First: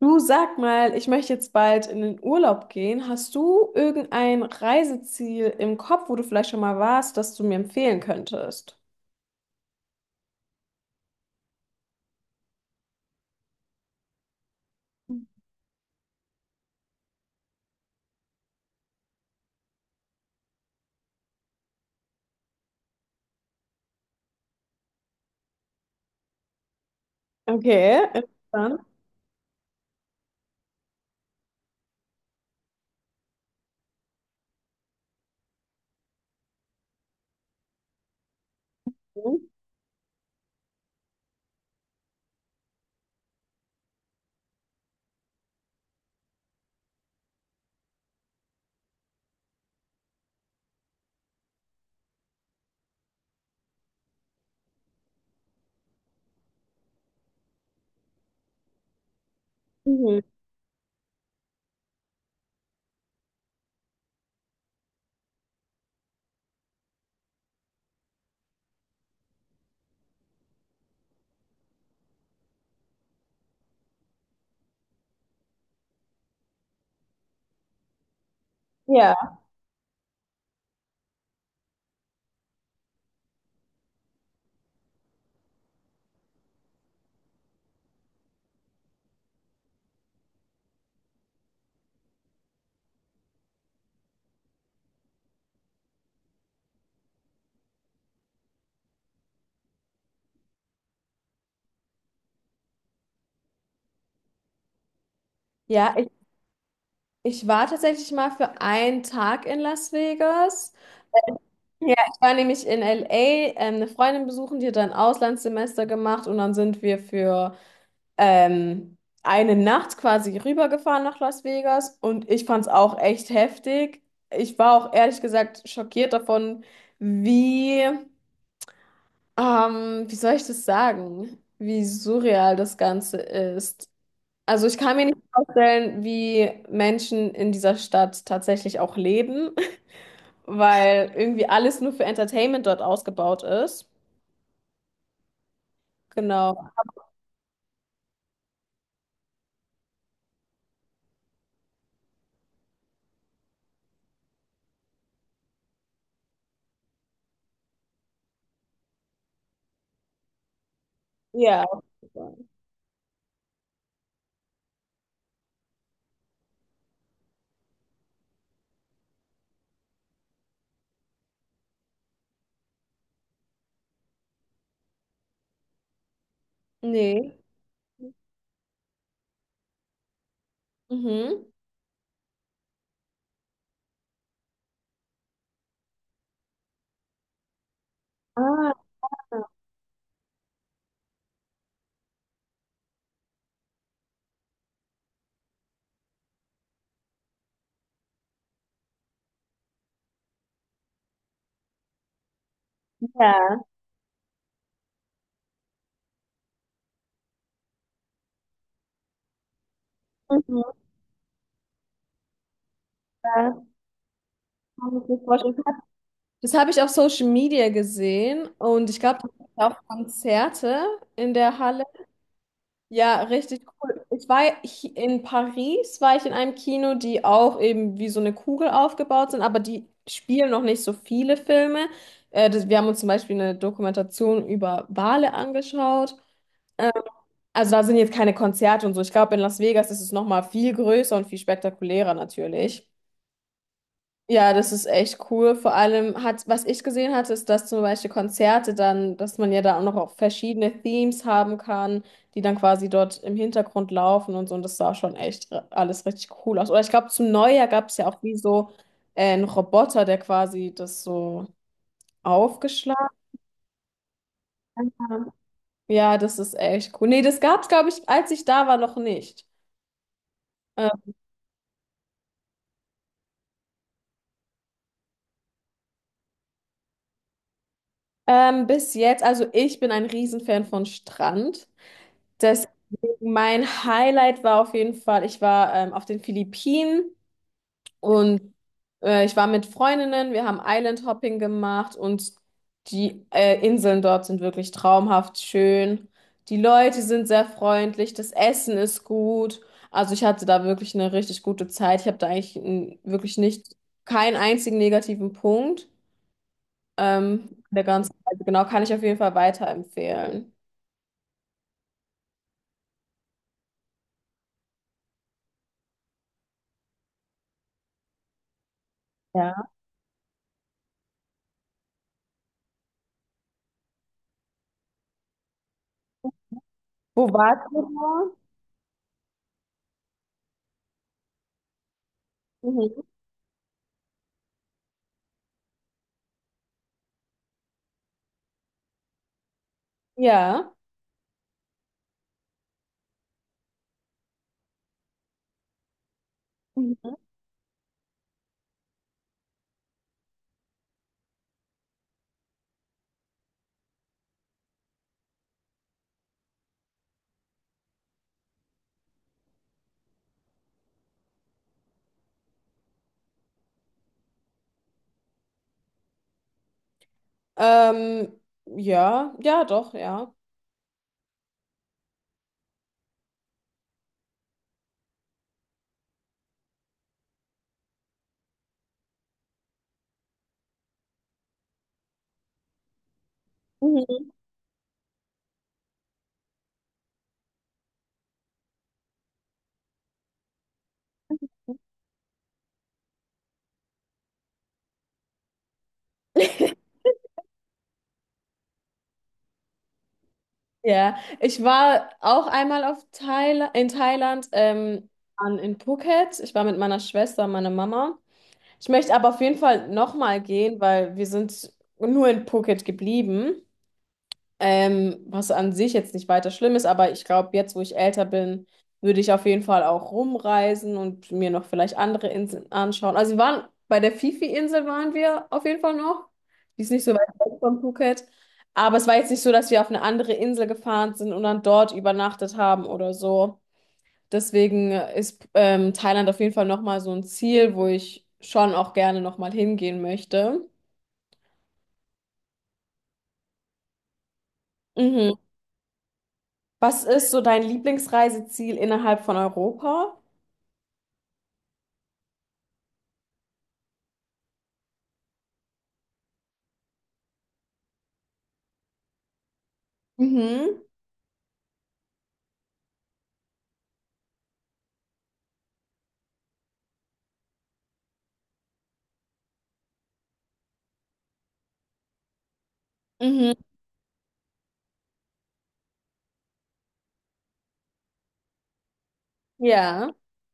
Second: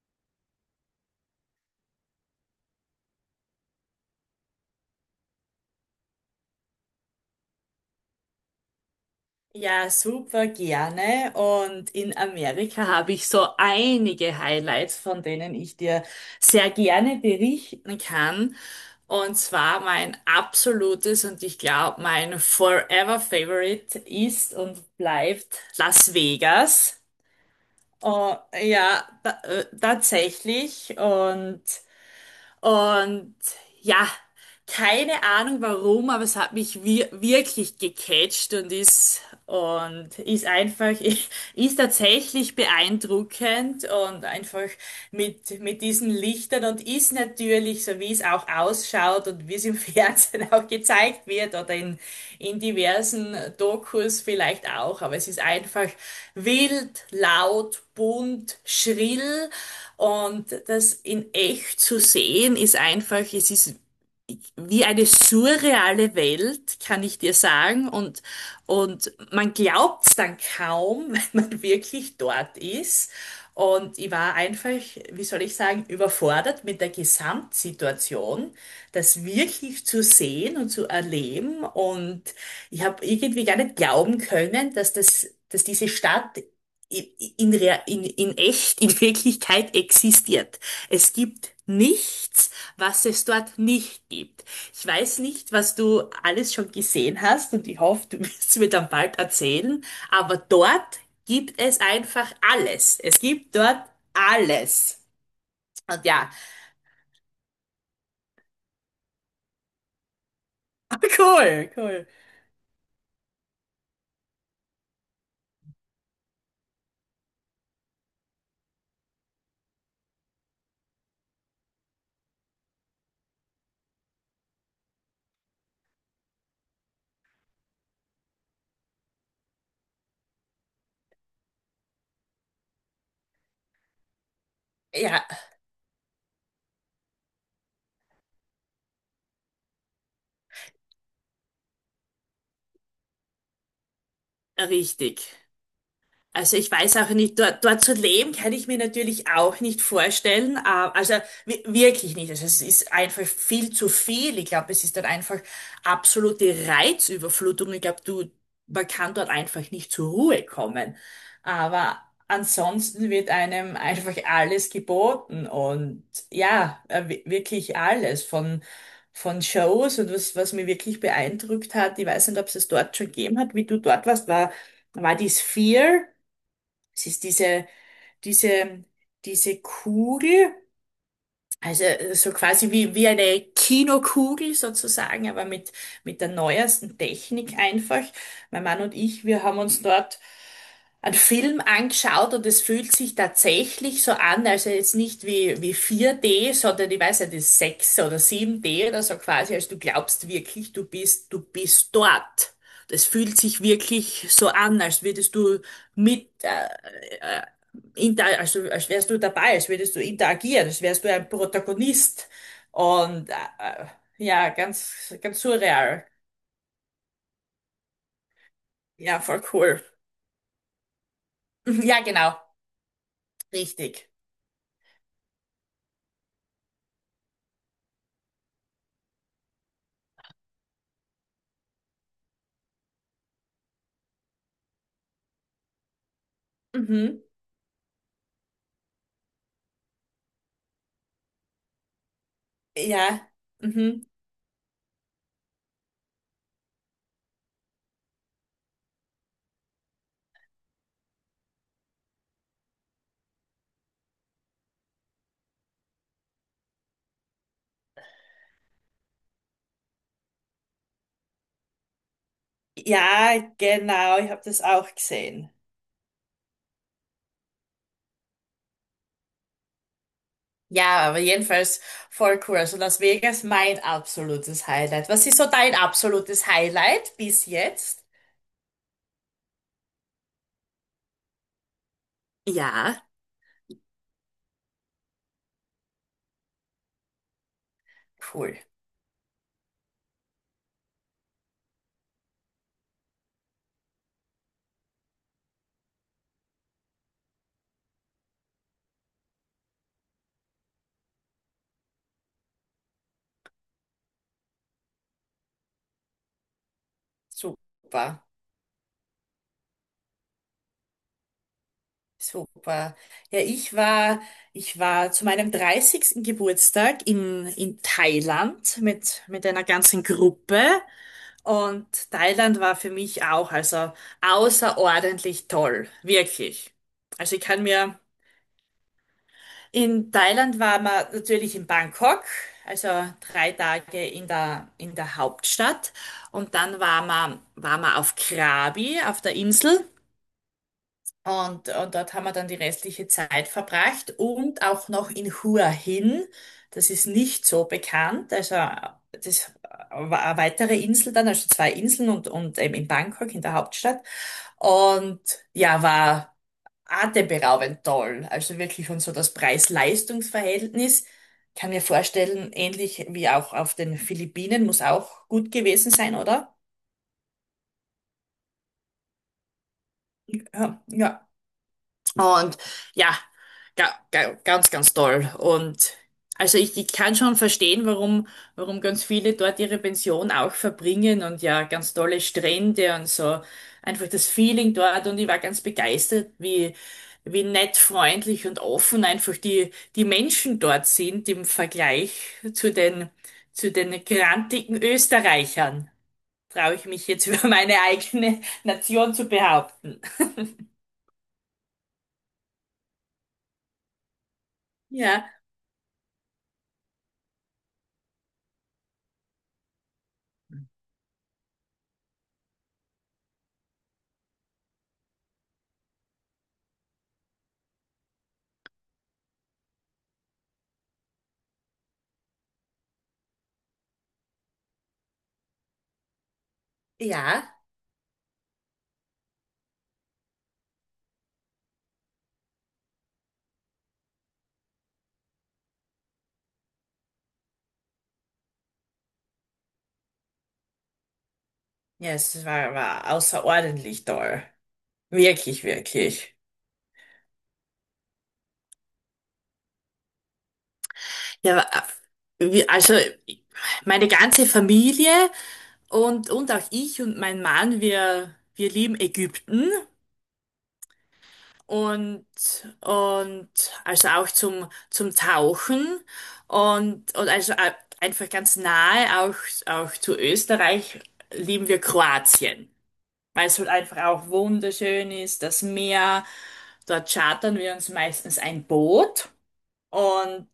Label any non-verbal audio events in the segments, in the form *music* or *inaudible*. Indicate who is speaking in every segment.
Speaker 1: Du sag mal, ich möchte jetzt bald in den Urlaub gehen. Hast du irgendein Reiseziel im Kopf, wo du vielleicht schon mal warst, das du mir empfehlen könntest?
Speaker 2: Ja, super gerne. Und in Amerika habe ich so einige Highlights, von denen ich dir sehr gerne berichten kann. Und zwar mein absolutes und ich glaube mein Forever Favorite ist und bleibt Las Vegas.
Speaker 1: Okay,
Speaker 2: Oh,
Speaker 1: interessant.
Speaker 2: ja, tatsächlich. Und ja, keine Ahnung warum, aber es hat mich wirklich gecatcht und ist einfach *laughs* ist tatsächlich beeindruckend und einfach mit diesen Lichtern und ist natürlich so wie es auch ausschaut und wie es im *laughs* Fernsehen auch gezeigt wird oder in diversen Dokus vielleicht auch. Aber es ist einfach wild, laut, bunt, schrill
Speaker 1: Mhm.
Speaker 2: und das in echt zu sehen ist einfach, es ist wie eine surreale Welt, kann ich dir sagen. Und man glaubt's dann kaum, *laughs* wenn man wirklich dort ist. Und ich war einfach, wie soll ich sagen, überfordert mit der Gesamtsituation, das
Speaker 1: Ja.
Speaker 2: wirklich zu sehen und zu erleben. Und ich habe irgendwie gar nicht glauben können, dass das, dass diese Stadt in, Rea- in echt, in Wirklichkeit existiert. Es gibt nichts, was es dort nicht gibt. Ich weiß nicht, was du alles schon gesehen hast und ich hoffe, du *laughs* wirst es mir dann bald erzählen, aber dort gibt es einfach alles. Es gibt dort alles.
Speaker 1: Ja,
Speaker 2: Und
Speaker 1: ich,
Speaker 2: ja,
Speaker 1: ich war tatsächlich mal für einen Tag in Las Vegas.
Speaker 2: *laughs* cool,
Speaker 1: Ja,
Speaker 2: cool.
Speaker 1: ich war nämlich in LA, eine Freundin besuchen, die hat da ein Auslandssemester gemacht und dann sind wir für ähm, eine Nacht quasi rübergefahren nach Las Vegas und ich fand es auch echt heftig. Ich war auch ehrlich gesagt schockiert davon, wie, wie soll ich das sagen, wie surreal das Ganze ist. Also ich kann mir nicht
Speaker 2: Ja,
Speaker 1: vorstellen, wie Menschen in dieser Stadt tatsächlich auch leben, *laughs* weil irgendwie alles nur für Entertainment dort ausgebaut ist.
Speaker 2: richtig. Also
Speaker 1: Genau.
Speaker 2: ich weiß auch nicht, dort, dort zu leben kann ich mir natürlich auch nicht vorstellen. Also wirklich nicht. Also es ist einfach viel zu viel. Ich glaube, es ist dort einfach absolute Reizüberflutung. Ich glaube, du, man kann dort einfach nicht zur Ruhe kommen.
Speaker 1: Ja.
Speaker 2: Aber ansonsten wird einem einfach alles geboten und ja, wirklich alles von Shows und was, was mir wirklich beeindruckt hat, ich weiß nicht, ob es dort schon gegeben hat, wie du dort warst, war die Sphere. Es ist
Speaker 1: Nee.
Speaker 2: diese, diese Kugel,
Speaker 1: Mhm.
Speaker 2: also so quasi wie, wie eine Kinokugel sozusagen, aber mit der neuesten Technik einfach. Mein
Speaker 1: Ah,
Speaker 2: Mann und ich, wir haben uns dort einen Film angeschaut und es fühlt sich tatsächlich so an, also jetzt nicht wie 4D, sondern ich weiß nicht, das ist 6 oder 7D oder so quasi, als du glaubst wirklich, du bist dort. Das fühlt
Speaker 1: ja.
Speaker 2: sich wirklich so an, als würdest du mit, inter also als wärst du dabei, als würdest du interagieren,
Speaker 1: Mhm.
Speaker 2: als wärst du ein Protagonist. Und ja,
Speaker 1: Kann ich
Speaker 2: ganz,
Speaker 1: mir
Speaker 2: ganz
Speaker 1: vorstellen.
Speaker 2: surreal.
Speaker 1: Das habe ich auf Social Media gesehen und ich glaube,
Speaker 2: Ja, voll
Speaker 1: auch
Speaker 2: cool.
Speaker 1: Konzerte in der Halle.
Speaker 2: *laughs* Ja, genau.
Speaker 1: Ja, richtig cool.
Speaker 2: Richtig.
Speaker 1: Ich war in Paris, war ich in einem Kino, die auch eben wie so eine Kugel aufgebaut sind, aber die spielen noch nicht so viele Filme. Wir haben uns zum Beispiel eine Dokumentation über Wale angeschaut. Ähm,
Speaker 2: Mhm.
Speaker 1: also da sind jetzt keine Konzerte und so. Ich glaube, in Las Vegas ist es nochmal viel größer und viel spektakulärer natürlich.
Speaker 2: Ja. Mhm.
Speaker 1: Ja, das ist echt cool. Vor allem hat, was ich gesehen hatte, ist, dass zum Beispiel Konzerte dann, dass man ja da auch noch auch verschiedene Themes haben kann, die dann quasi dort im Hintergrund laufen und so. Und das sah schon echt alles richtig cool aus. Oder ich glaube, zum Neujahr gab es ja auch wie so einen Roboter, der quasi das so aufgeschlagen
Speaker 2: Ja, genau. Ich habe das auch
Speaker 1: hat.
Speaker 2: gesehen.
Speaker 1: Ja, das ist echt cool. Nee, das gab es, glaube ich, als ich da war, noch nicht. Äh,
Speaker 2: Ja, aber jedenfalls voll cool. Also Las Vegas, mein absolutes Highlight. Was ist so dein absolutes Highlight bis jetzt?
Speaker 1: Bis jetzt, also ich bin ein Riesenfan von Strand. Deswegen
Speaker 2: Ja.
Speaker 1: mein Highlight war auf jeden Fall, ich war auf den Philippinen und
Speaker 2: Cool.
Speaker 1: ich war mit Freundinnen, wir haben Island Hopping gemacht und die Inseln dort sind wirklich traumhaft schön. Die Leute sind sehr freundlich, das Essen ist gut. Also ich hatte da wirklich eine richtig gute Zeit. Ich habe da eigentlich wirklich nicht keinen einzigen negativen Punkt. Der ganzen
Speaker 2: Super.
Speaker 1: Zeit, genau, kann ich auf jeden Fall weiterempfehlen.
Speaker 2: Super. Ja, ich war zu meinem 30. Geburtstag in Thailand mit einer
Speaker 1: Ja.
Speaker 2: ganzen Gruppe und Thailand war für mich auch also außerordentlich toll, wirklich.
Speaker 1: Wo
Speaker 2: Also ich
Speaker 1: warst
Speaker 2: kann mir,
Speaker 1: du?
Speaker 2: in Thailand war man natürlich in Bangkok, also
Speaker 1: Mhm.
Speaker 2: 3 Tage in der Hauptstadt und dann war man auf Krabi, auf der Insel.
Speaker 1: Ja.
Speaker 2: Und dort haben wir dann die restliche Zeit verbracht und auch noch in Hua Hin. Das ist
Speaker 1: Mhm.
Speaker 2: nicht so bekannt. Also das war eine weitere Insel dann, also 2 Inseln und eben in Bangkok, in der Hauptstadt. Und ja, war atemberaubend toll. Also wirklich und so das Preis-Leistungs-Verhältnis. Kann mir vorstellen, ähnlich wie auch auf den Philippinen, muss auch gut gewesen sein, oder?
Speaker 1: Ähm, ja, ja, doch, ja.
Speaker 2: Ja, ja. Und ja, ganz, ganz toll. Und also ich kann schon verstehen, warum ganz viele dort ihre Pension auch verbringen und ja, ganz tolle Strände und so. Einfach das
Speaker 1: Mhm.
Speaker 2: Feeling dort und ich war ganz begeistert, wie nett, freundlich und offen einfach die Menschen dort sind im Vergleich zu den, zu den grantigen Österreichern. Traue ich
Speaker 1: *laughs*
Speaker 2: mich jetzt *laughs* über meine eigene Nation zu behaupten.
Speaker 1: Ja, ich war auch einmal auf Thail in Thailand,
Speaker 2: Ja,
Speaker 1: in Phuket. Ich war mit meiner Schwester und meiner Mama. Ich möchte aber auf jeden Fall nochmal gehen, weil wir sind nur in Phuket geblieben. Was an sich jetzt nicht weiter schlimm ist, aber ich glaube, jetzt, wo ich älter bin, würde ich auf jeden Fall auch rumreisen und mir noch vielleicht andere Inseln anschauen. Also wir waren bei der Fifi-Insel waren wir auf jeden Fall noch. Die ist nicht so weit
Speaker 2: ja.
Speaker 1: weg von Phuket. Aber es war jetzt nicht so, dass wir auf eine andere Insel gefahren sind und dann dort übernachtet haben oder so. Deswegen ist Thailand auf jeden Fall nochmal so ein Ziel, wo ich schon auch gerne nochmal hingehen möchte.
Speaker 2: Ja, es war, war außerordentlich toll.
Speaker 1: Mhm.
Speaker 2: Wirklich, wirklich.
Speaker 1: Was ist so dein Lieblingsreiseziel innerhalb von Europa?
Speaker 2: Ja, also meine ganze Familie und auch ich und mein Mann, wir lieben Ägypten
Speaker 1: Mhm,
Speaker 2: und, und also auch zum Tauchen und also einfach ganz nahe auch, zu Österreich lieben wir Kroatien, weil
Speaker 1: mhm,
Speaker 2: es halt einfach auch wunderschön ist, das Meer. Dort chartern wir uns meistens ein Boot.
Speaker 1: ja,
Speaker 2: und,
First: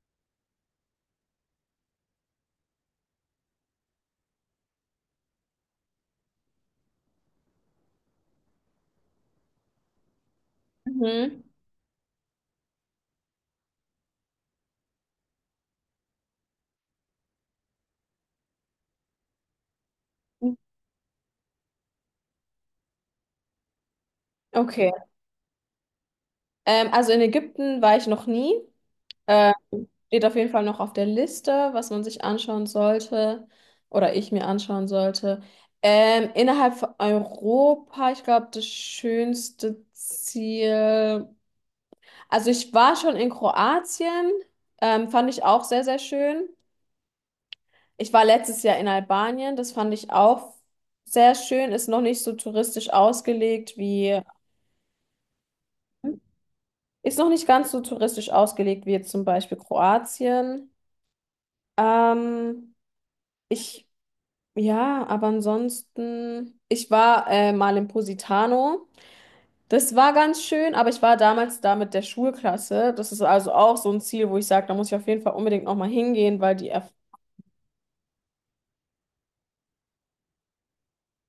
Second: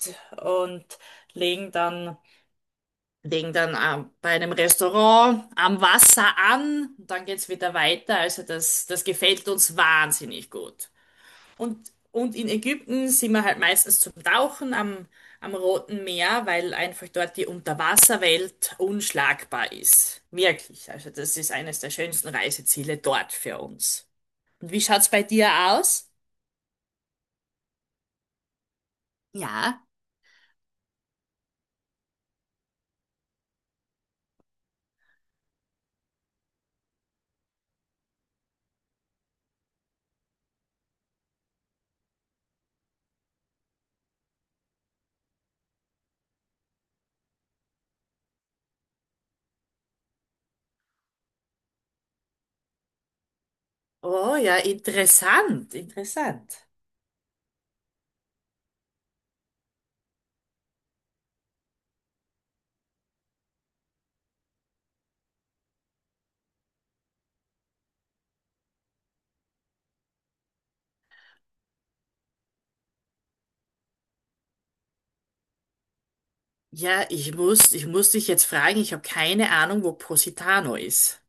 Speaker 2: und legen dann, legen dann bei einem Restaurant am Wasser an. Dann geht's wieder weiter. Also das, das gefällt uns wahnsinnig gut.
Speaker 1: mhm.
Speaker 2: Und in Ägypten sind wir halt meistens zum Tauchen am Roten Meer, weil einfach dort die Unterwasserwelt unschlagbar ist. Wirklich. Also das ist eines der schönsten Reiseziele dort für uns. Und wie
Speaker 1: Okay.
Speaker 2: schaut's bei dir aus?
Speaker 1: Also in Ägypten war ich noch nie. Ähm,
Speaker 2: Ja.
Speaker 1: steht auf jeden Fall noch auf der Liste, was man sich anschauen sollte oder ich mir anschauen sollte. Innerhalb von Europa, ich glaube, das schönste Ziel. Also ich war schon in Kroatien, fand ich auch sehr, sehr schön. Ich war letztes Jahr in Albanien, das fand ich auch sehr schön, ist noch nicht so touristisch ausgelegt wie.
Speaker 2: Oh ja, interessant, interessant.
Speaker 1: Ist noch nicht ganz so touristisch ausgelegt wie jetzt zum Beispiel Kroatien. Ähm, ich, ja, aber ansonsten, ich war mal in Positano. Das war ganz schön, aber ich war damals da mit der Schulklasse. Das ist also auch so ein Ziel, wo ich sage, da muss ich auf jeden Fall unbedingt nochmal hingehen, weil die. Erf
Speaker 2: Ja, ich muss dich jetzt fragen, ich habe keine Ahnung, wo Positano ist.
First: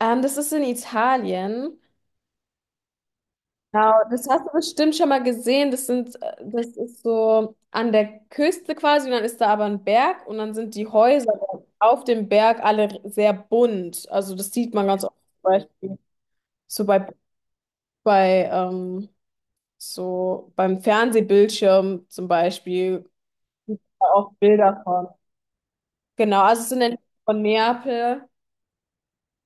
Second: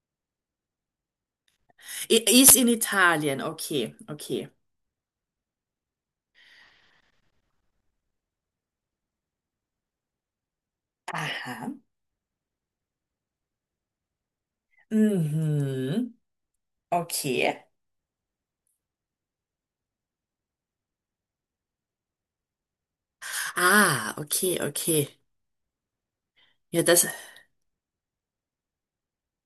Speaker 1: Das ist in Italien.
Speaker 2: I ist in Italien,
Speaker 1: Genau,
Speaker 2: okay,
Speaker 1: das hast du
Speaker 2: okay.
Speaker 1: bestimmt schon mal gesehen. Das ist so an der Küste quasi und dann ist da aber ein Berg und dann sind die Häuser
Speaker 2: Aha.
Speaker 1: auf dem Berg alle sehr bunt. Also das sieht man ganz oft zum Beispiel
Speaker 2: Mhm.
Speaker 1: so bei,
Speaker 2: Okay.
Speaker 1: bei ähm, so beim Fernsehbildschirm zum Beispiel gibt da
Speaker 2: Ah,
Speaker 1: auch
Speaker 2: okay,
Speaker 1: Bilder von.
Speaker 2: okay.
Speaker 1: Genau, also es sind
Speaker 2: Ja,
Speaker 1: entweder
Speaker 2: das,
Speaker 1: von Neapel.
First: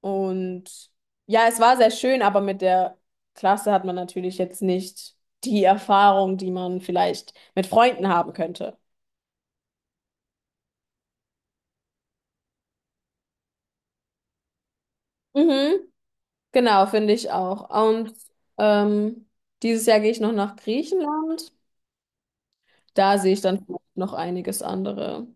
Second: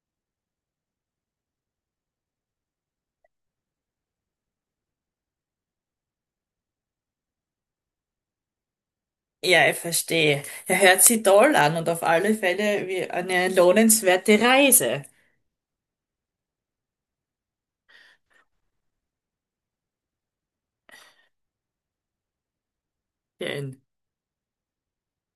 Speaker 1: Und ja, es war sehr schön, aber mit der Klasse hat man natürlich jetzt nicht die Erfahrung, die man vielleicht mit Freunden haben könnte.
Speaker 2: ja, ich verstehe. Er hört sie toll an und auf alle Fälle wie eine lohnenswerte Reise.
Speaker 1: Mhm, genau, finde ich auch. Und ähm, dieses Jahr gehe ich noch nach Griechenland. Da sehe ich
Speaker 2: Ja,
Speaker 1: dann noch einiges andere.